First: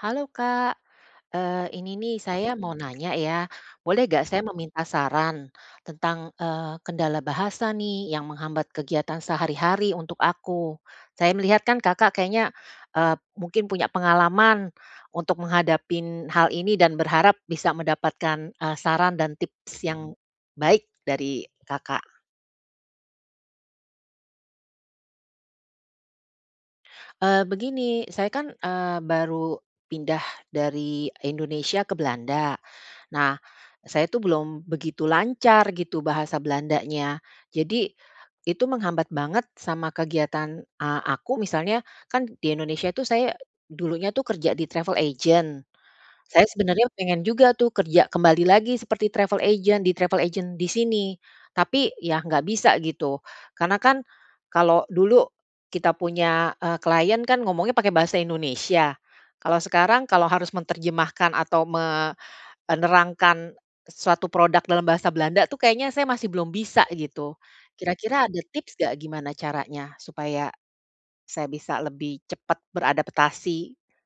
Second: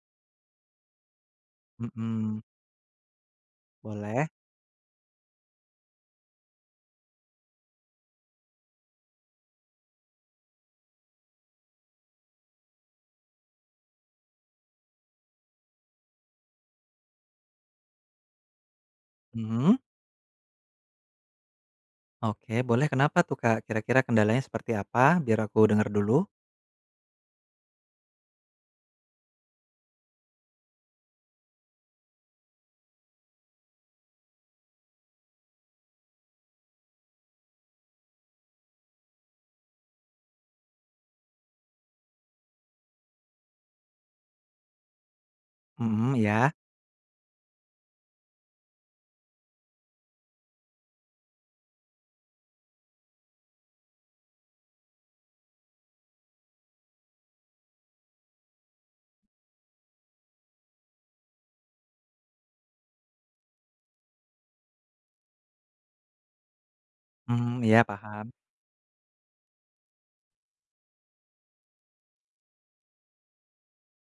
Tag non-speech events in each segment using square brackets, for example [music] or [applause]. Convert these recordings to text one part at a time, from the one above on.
Halo Kak. Eee, ini nih Mhm. saya mau nanya ya. Boleh nggak Boleh. saya meminta saran. Tentang, eee, kendala bahasa nih yang menghambat kegiatan sehari-hari untuk aku. Saya melihat kan Kakak kayaknya, eee, mungkin punya pengalaman, untuk menghadapin hal ini dan berharap bisa mendapatkan, eee, saran dan Mhm. tips yang baik dari Kakak. Oke boleh kenapa tuh Kak, kira-kira kendalanya seperti apa? Biar aku dengar dulu. Eee, begini, saya kan, eee, baru pindah dari Indonesia ke Belanda. Nah, saya tuh belum begitu lancar gitu bahasa Belandanya. Jadi itu menghambat banget sama kegiatan a aku misalnya, kan di Indonesia tuh saya dulunya tuh kerja di travel agent. Mhm, Saya ya? sebenarnya pengen juga tuh kerja kembali lagi seperti travel agent di travel agent di sini. Tapi ya nggak bisa gitu. Karena kan kalau dulu kita punya, eee, klien kan ngomongnya pakai bahasa Indonesia. Kalau sekarang kalau harus menterjemahkan atau me eee, nerangkan suatu produk dalam bahasa Belanda tuh kayaknya saya masih belum bisa gitu. Mhm, ya Kira-kira paham. ada tips nggak gimana caranya supaya saya bisa lebih cepat beradaptasi?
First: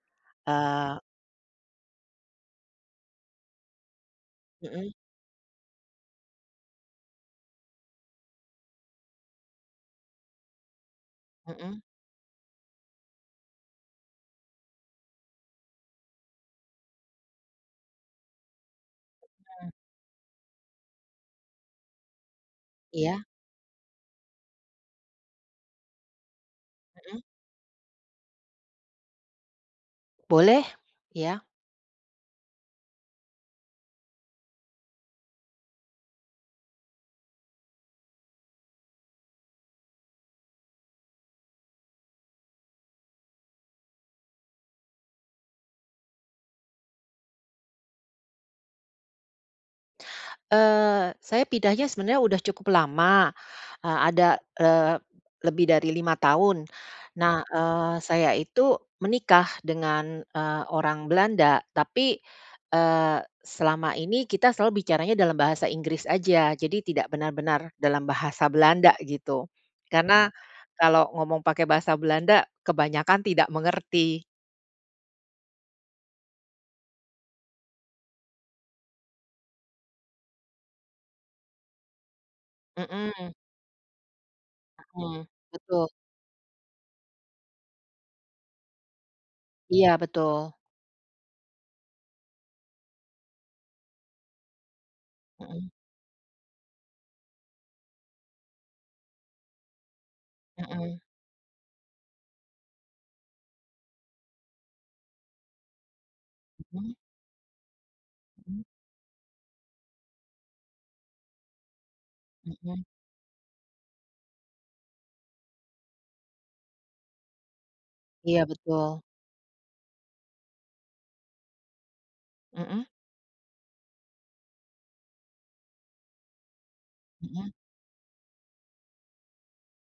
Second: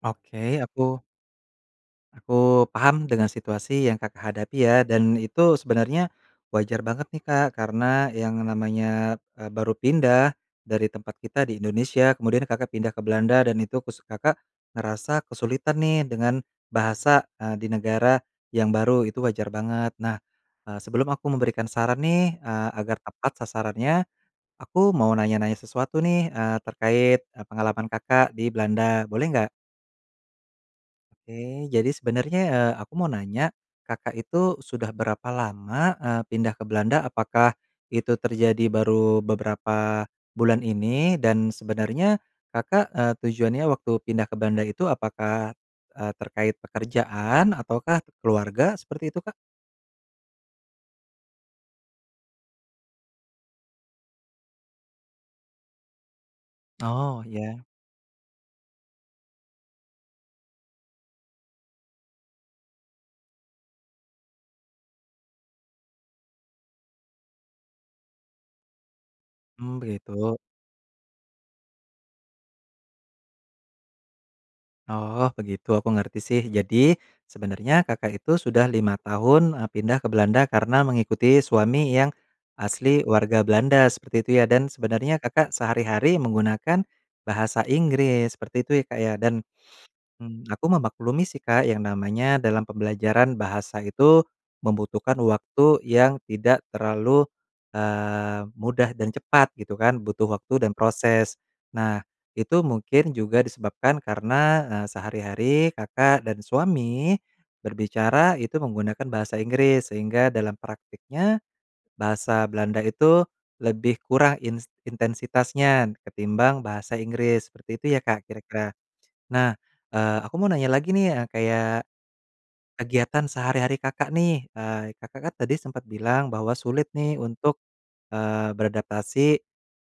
Oke, aku Eee aku paham dengan situasi yang Kakak hadapi ya, Mhm. dan itu sebenarnya wajar banget nih, Kak, karena yang namanya, eee, baru pindah dari tempat kita di Mhm. Indonesia, kemudian Kakak pindah ke Belanda dan itu kus Kakak ngerasa kesulitan nih dengan bahasa, eee, di negara yang baru, itu wajar Heeh. banget. Nah, eee, sebelum aku memberikan saran nih, eee, agar Iya. tepat sasarannya, aku mau nanya-nanya sesuatu nih, eee, Mhm. terkait, eee, pengalaman Kakak di Belanda, boleh nggak? Boleh, iya. Oke jadi sebenernya, eee, aku mau nanya, Kakak itu sudah berapa lama, eee, pindah ke Belanda, apakah itu terjadi baru beberapa bulan ini, dan sebenarnya Kakak, eee, tujuannya waktu pindah ke Belanda itu apakah, eee, terkait pekerjaan ataukah keluarga, seperti itu, Kak? Eee, saya pindahnya sebenarnya udah cukup lama. Eee, ada, eee, lebih dari 5 tahun. Oh, Nah, ya. eee, saya itu menikah dengan, eee, orang Belanda, tapi, eee, selama ini kita selalu bicaranya dalam bahasa Inggris aja, jadi tidak benar-benar dalam bahasa Belanda gitu. Mmm, Karena begitu. kalau ngomong pakai bahasa Belanda kebanyakan tidak mengerti. Oh begitu aku ngerti sih, jadi sebenarnya Kakak itu sudah 5 tahun, eee, pindah ke Belanda karena mengikuti suami yang asli Mhm. warga Belanda seperti itu ya, dan sebenarnya Mhm, Kakak betul. sehari-hari menggunakan bahasa Inggris seperti itu ya, Kak, ya, dan, Iya, mmm, betul. aku memaklumi sih, Kak, yang namanya dalam pembelajaran bahasa itu membutuhkan Mhm. waktu yang tidak terlalu, eee, mudah dan cepat gitu kan butuh waktu dan Mhm. proses. Nah itu mungkin juga disebabkan karena, eee, sehari-hari Kakak dan Mmm? suami, berbicara itu Mhm. menggunakan bahasa Inggris, sehingga dalam praktiknya bahasa Belanda Mhm. itu lebih kurang ins intensitasnya ketimbang bahasa Inggris, seperti itu ya, Kak, Iya, kira-kira. betul. Nah, eee, aku mau nanya lagi nih, eee, kayak Mmm. kegiatan sehari-hari Kakak nih, eee, Kakak kan tadi sempet bilang bahwa sulit nih Iya. untuk, eee, beradaptasi,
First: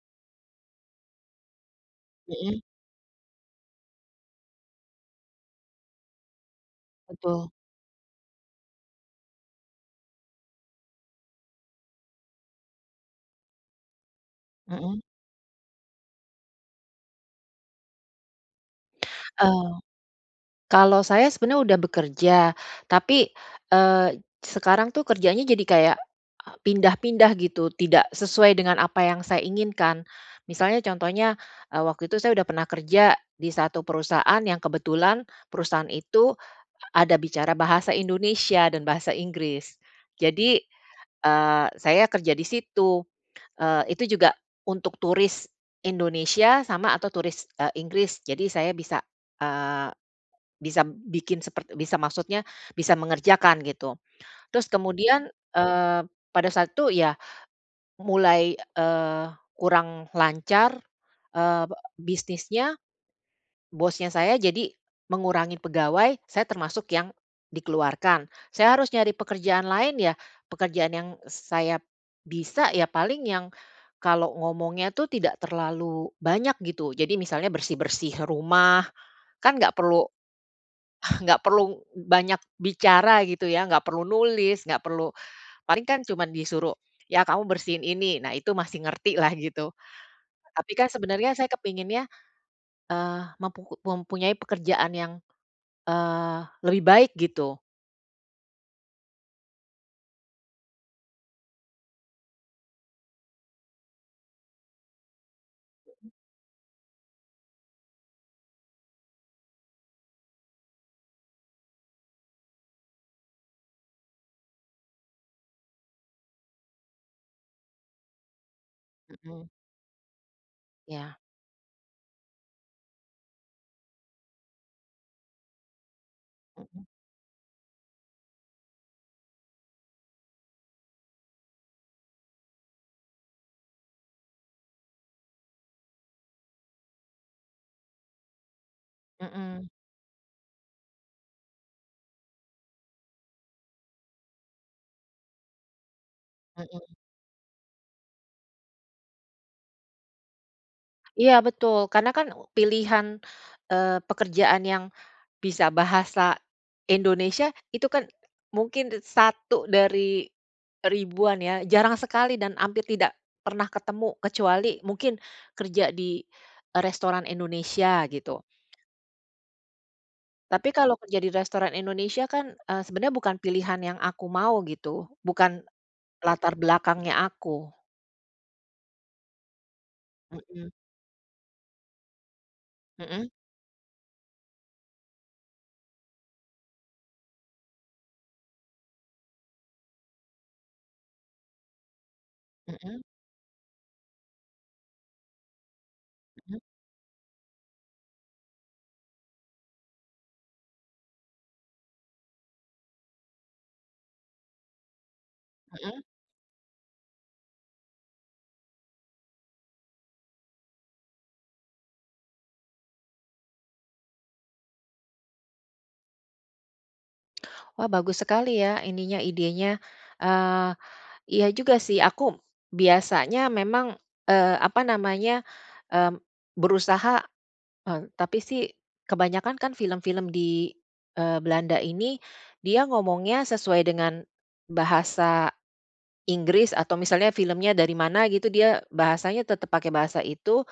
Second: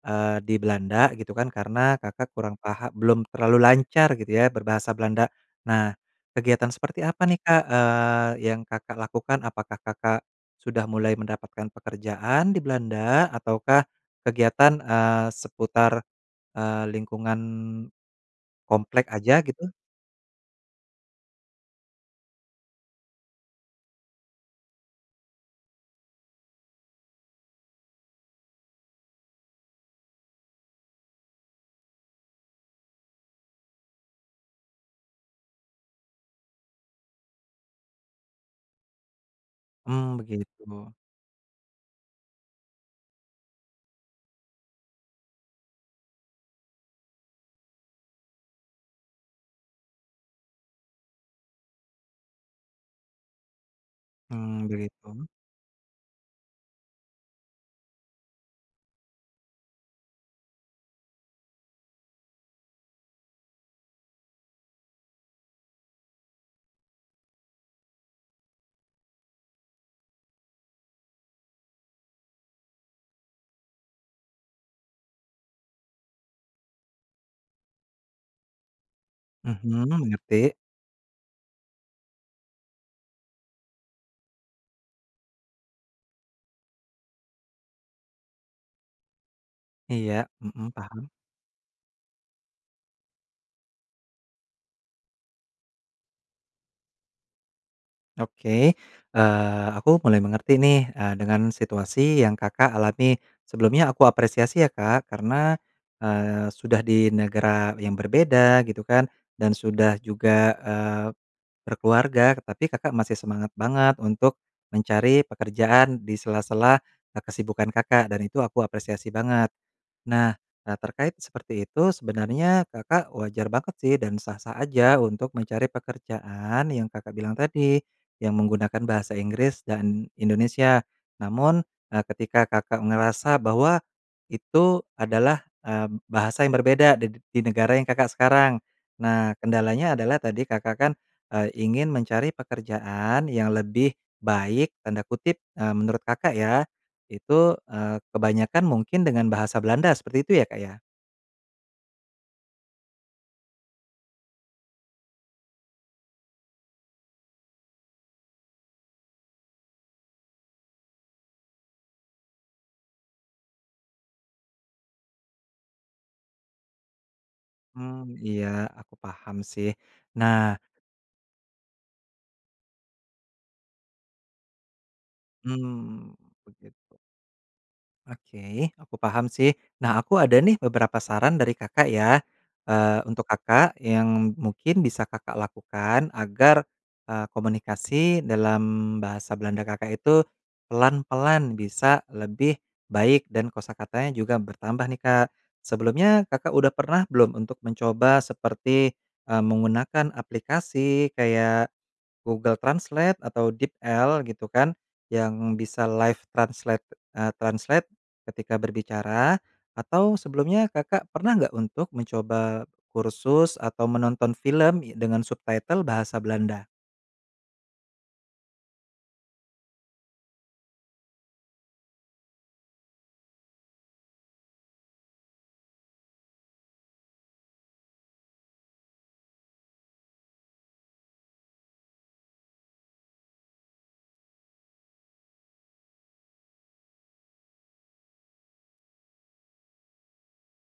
eee, di Belanda gitu kan karena Kakak kurang Mhm. paha belum terlalu lancar gitu ya berbahasa Belanda. Nah kegiatan seperti apa nih, Betul. Kak, eee, yang Kakak lakukan apakah Kakak sudah mulai mendapatkan pekerjaan di Belanda ataukah kegiatan, Mhm. eee, seputar, eee, lingkungan komplek aja gitu? Eee. Kalau saya sebenarnya udah bekerja. Tapi, eee, sekarang tuh kerjanya jadi kayak pindah-pindah gitu, tidak sesuai dengan apa yang saya inginkan. Misalnya contohnya, eee, waktu itu saya udah pernah kerja, di 1 perusahaan yang kebetulan perusahaan itu ada bicara bahasa Indonesia dan bahasa Inggris. Mmm, Jadi, begitu. eee, saya kerja di situ. Eee, itu juga untuk turis Indonesia sama atau turis, eee, Inggris. Jadi saya bisa, eee, bisa bikin sepert bisa maksudnya bisa mengerjakan gitu. Terus Mmm, kemudian, begitu. eee, pada saat itu ya, mulai, eee, kurang lancar, eee, be bisnisnya, bosnya saya jadi mengurangi pegawai, saya termasuk yang dikeluarkan. Saya harus nyari pekerjaan lain ya, pekerjaan yang saya bisa ya paling yang kalau ngomongnya tuh tidak terlalu banyak gitu, jadi misalnya bersih-bersih rumah, kan nggak perlu Mhm, ngerti. [chuckles] nggak perlu banyak bicara gitu ya, nggak perlu nulis, nggak perlu paling kan cuma disuruh ya kamu bersihin ini, nah itu masih ngerti lah gitu. Iya, mhm, Tapi kan paham. sebenarnya saya kepinginnya, eee, mempuku mempunyai pekerjaan yang, eee, lebih baik gitu. Oke, eee, aku mulai mengerti nih, eee, dengan situasi yang Kakak alami. Sebelumnya aku apresiasi ya, Kak, karena, Mmm. eee, sudah di negara yang berbeda gitu kan, dan sudah juga, eee, berkeluarga, tetapi Kakak masih semangat banget untuk mencari pekerjaan di sela-sela, eee, kesibukan Kakak dan itu aku apresiasi Mmm. banget. Nah, eee, terkait Ya. seperti itu sebenarnya Kakak wajar banget sih dan sah-sah aja untuk mencari pekerjaan Mhm. yang Kakak bilang tadi, yang menggunakan bahasa Inggris dan Indonesia. Namun, eee, ketika Kakak ngerasa bahwa itu adalah, eee, bahasa yang berbeda d di negara yang Kakak sekarang. Nah Mhm. kendalanya adalah tadi Kakak kan, eee, ingin mencari pekerjaan yang lebih baik, tanda kutip, eee, menurut Kakak ya, Mhm. itu, eee, kebanyakan mungkin dengan bahasa Belanda seperti itu ya, Kak, ya? Iya betul, karena kan pilihan, eee, pekerjaan yang bisa bahasa Indonesia itu kan mungkin d 1 dari ribuan ya, jarang sekali dan hampir tidak pernah ketemu, kecuali mungkin kerja di, eee, restoran Mmm, Indonesia gitu. iya aku paham sih, nah Tapi kalau kerja di restoran Indonesia kan, eee, sebenarnya bukan pilihan yang aku mau gitu, bukan Mmm, latar begitu. belakangnya aku. Oke aku paham sih. Nah aku ada nih Mhm. beberapa saran dari Kakak ya, eee, untuk Mhm. Kakak yang mungkin bisa Kakak lakukan agar, eee, komunikasi dalam bahasa Belanda Kakak itu pelan-pelan bisa lebih Mhm. baik dan kosakatanya juga bertambah nih, Kak. Sebelumnya Kakak Mhm. udah pernah belum untuk mencoba seperti, eee, menggunakan aplikasi kayak Google Translate atau DeepL gitu kan, yang bisa Mhm. live translate, eee, translate ketika berbicara? Atau sebelumnya Kakak pernah nggak untuk mencoba kursus atau menonton film y dengan subtitle bahasa Belanda? Wah bagus sekali ya ininya, idenya. Eee, iya juga sih aku biasanya memang, eee, apa namanya, mmm, berusaha eee, tapi sih kebanyakan kan film-film di, eee, Belanda ini dia ngomongnya sesuai dengan bahasa Inggris, atau misalnya filmnya dari mana gitu dia bahasanya tetap pakai bahasa itu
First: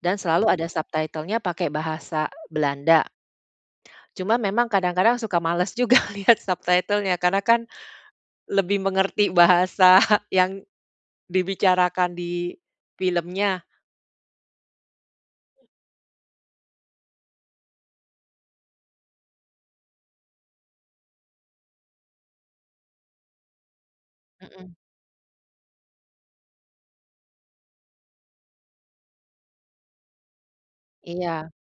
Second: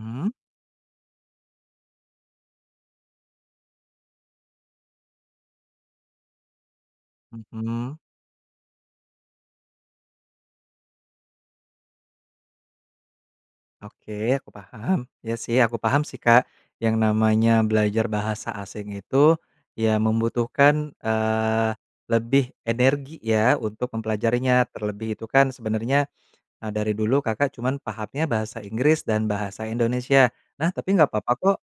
dan selalu ada subtitle-nya pakai bahasa Belanda. Cuma memang kadang-kadang suka males juga lihat subtitle-nya karena kan Mhm. lebih mengerti bahasa yang dibicarakan di filmnya. Oke aku paham. Iya sih aku paham sih, Kak. Yang namanya belajar bahasa asing itu ya membutuhkan, eee, lebih energi ya untuk mempelajarinya, Mhm. terlebih itu kan sebenarnya, eee, dari dulu Kakak cuman pahamnya bahasa Inggris dan bahasa Indonesia. Nah tapi nggak papa Iya. kok,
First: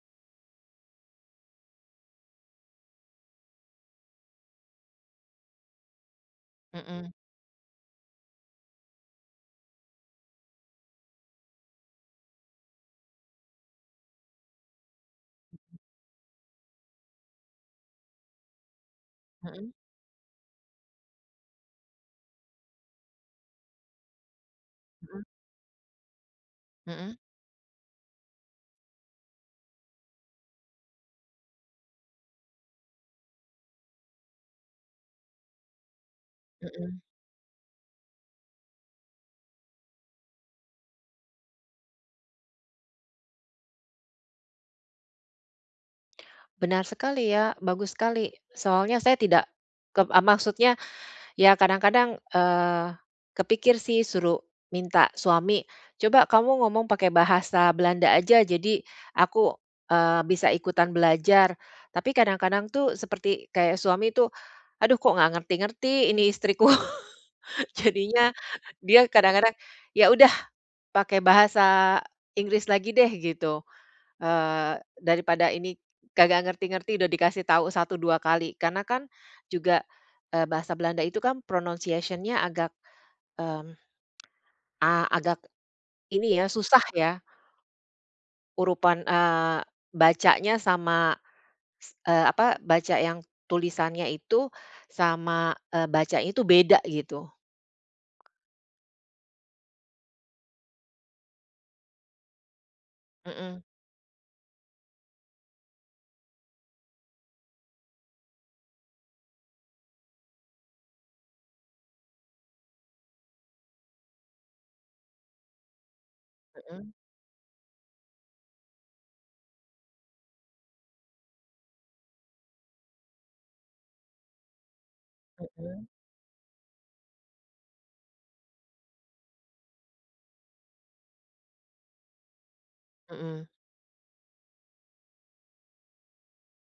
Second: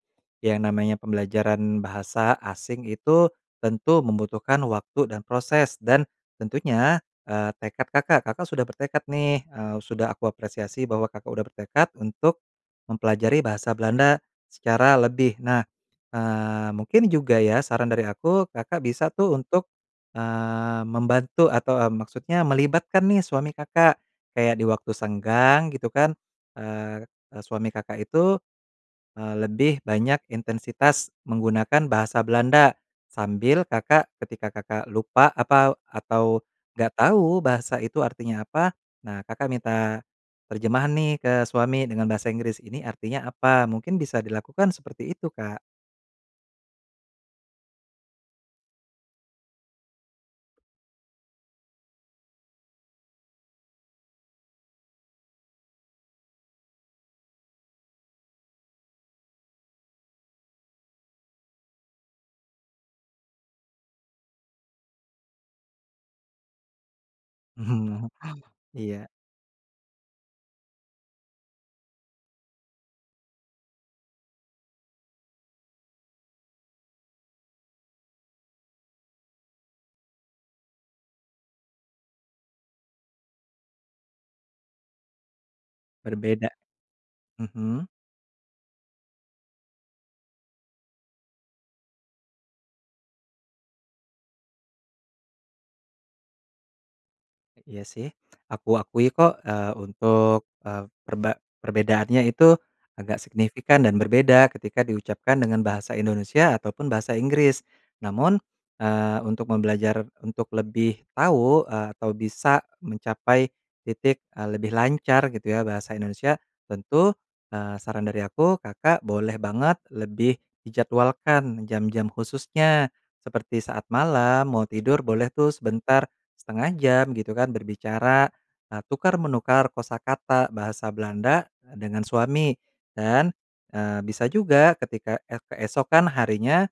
ya namanya pembelajaran bahasa asing itu tentu membutuhkan waktu dan proses dan tentunya, Mhm. eee, tekad Kakak, Kakak sudah bertekad nih, eee, sudah aku apresiasi bahwa Kakak udah bertekad untuk mempelajari bahasa Belanda secara lebih. Nah, eee, mungkin juga ya saran dari aku, Kakak bisa tuh untuk, Mhm. eee, membantu atau, eee, maksudnya melibatkan nih suami Kakak. Kayak di waktu Mhm. senggang gitu kan, eee Mhm. eee, suami Kakak itu, eee, lebih banyak intensitas menggunakan bahasa Belanda, sambil Kakak ketika Kakak lupa apau atau nggak Mhm. tahu bahasa itu artinya apa, nah Kakak minta terjemahan nih ke suami dengan bahasa Inggris, ini artinya apa? Mungkin bisa dilakukan seperti itu, Kak. Benar sekali ya, bagus sekali. Soalnya saya tidak kep eee, maksudnya, ya kadang-kadang, eee, kepikir sih suruh minta suami. "Coba kamu ngomong pakai bahasa Belanda aja jadi aku, eee, bisa ikutan belajar." Tapi kadang-kadang tuh seperti kayak suami tuh, "Aduh kok nggak ngerti-ngerti ini istriku." [chuckles] Mhm, Jadinya dia iya. kadang-kadang, "Ya udah pakai bahasa Inggris lagi deh," gitu, eee, "daripada ini kagak ngerti-ngerti udah dikasih tau 1 2 kali," karena kan juga, eee, bahasa Belanda itu kan pronounciation-nya agak, mmm, a agak ini ya Berbeda, susah ya. mhm. Urutan, eee, bacanya sama s eee, apa baca yang tulisannya itu, sama, eee, bacanya itu beda gitu. Iya sih, aku akui kok, eee, untuk, eee, perba perbedaannya itu agak Mhm. signifikan dan berbeda ketika diucapkan dengan bahasa Indonesia ataupun bahasa Inggris. Namun, eee, untuk membelajar untuk lebih tahu, eee, atau bisa mencapai titik, eee, lebih lancar gitu ya bahasa Indonesia, Mhm. tentu, eee, saran dari aku Kakak boleh banget lebih dijadwalkan jam-jam khususnya. Seperti saat malam mau tidur boleh tuh Mhm. sebentar, 1/2 jam gitu kan berbicara, eee, tukar menukar kosakata bahasa Belanda dengan suami. Dan, Mhm. eee, bisa juga ketika ek keesokan harinya,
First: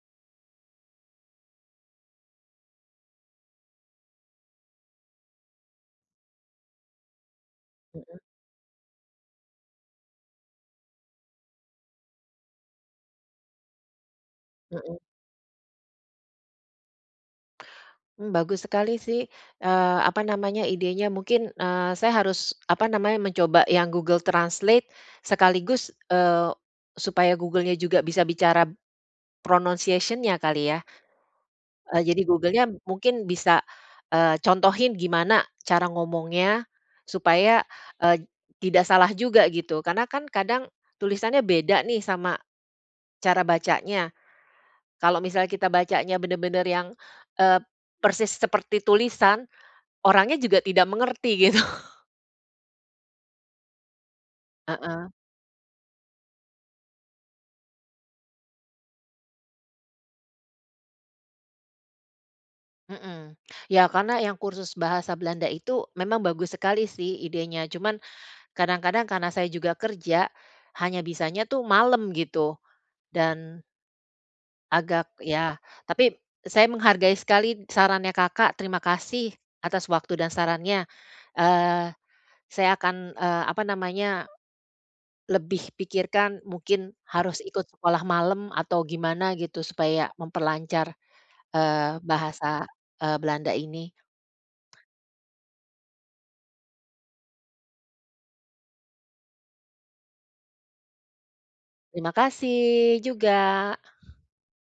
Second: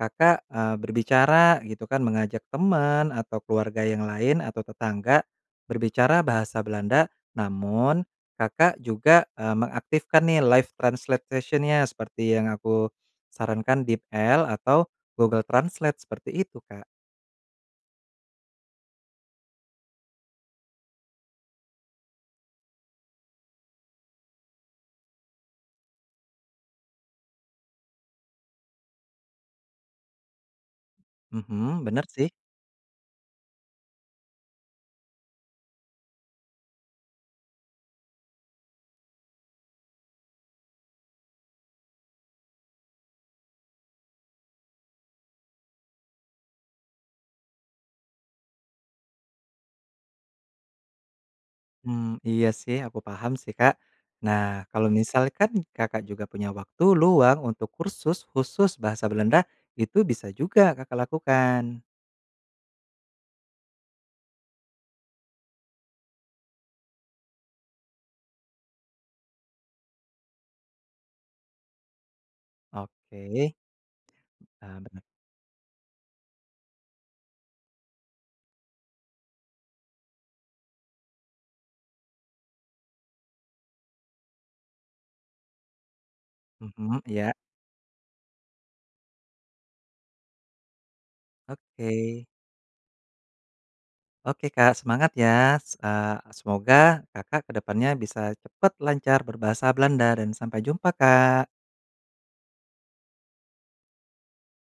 Kakak, eee, berbicara gitu kan mengajak teman atau keluarga yang lain atau tetangga, berbicara bahasa Belanda namun Mhm. Kakak juga, eee, mengaktifkan nih live translation-nya seperti yang aku sarankan DeepL atau Mhm. Google Translate seperti itu, Kak. Mmm, bagus sekali sih, eee, apa namanya idenya mungkin, eee, saya harus apa namanya mencoba yang Google Translate, sekaligus, eee, supaya Google-nya juga bisa bicara pronounciation-nya kali ya? Mhm, Eee, bener jadi sih. Google-nya mungkin bisa, eee, contohin gimana cara ngomongnya, supaya, eee, tidak salah juga gitu, karena kan kadang tulisannya beda nih sama cara bacanya. Kalau misalnya kita bacanya bener-bener yang, eee, persis seperti tulisan, orangnya juga tidak mengerti gitu. Mmm, iya sih aku paham sih, Kak. Nah kalau Heeh. misalkan Kakak juga punya waktu luang untuk kursus khusus bahasa Belanda, itu bisa juga Kakak lakukan. Mhm. Ya karena yang kursus bahasa Belanda itu memang bagus sekali sih idenya, cuman kadang-kadang karena saya juga kerja, hanya bisanya tuh malem gitu, Oke, dan eee, bener. agak ya tapi saya menghargai sekali sarannya Kakak, terima kasih atas waktu dan sarannya. Eee, saya akan, eee, apa namanya lebih pikirkan mungkin Mhm, iya. harus ikut sekolah malem atau gimana gitu supaya memperlancar, eee, Oke. bahasa, eee, Belanda ini. Oke Kak semangat ya. Se eee, semoga Kakak ke depannya bisa cepat lancar berbahasa Belanda dan sampai jumpa, Kak. Terima kasih juga.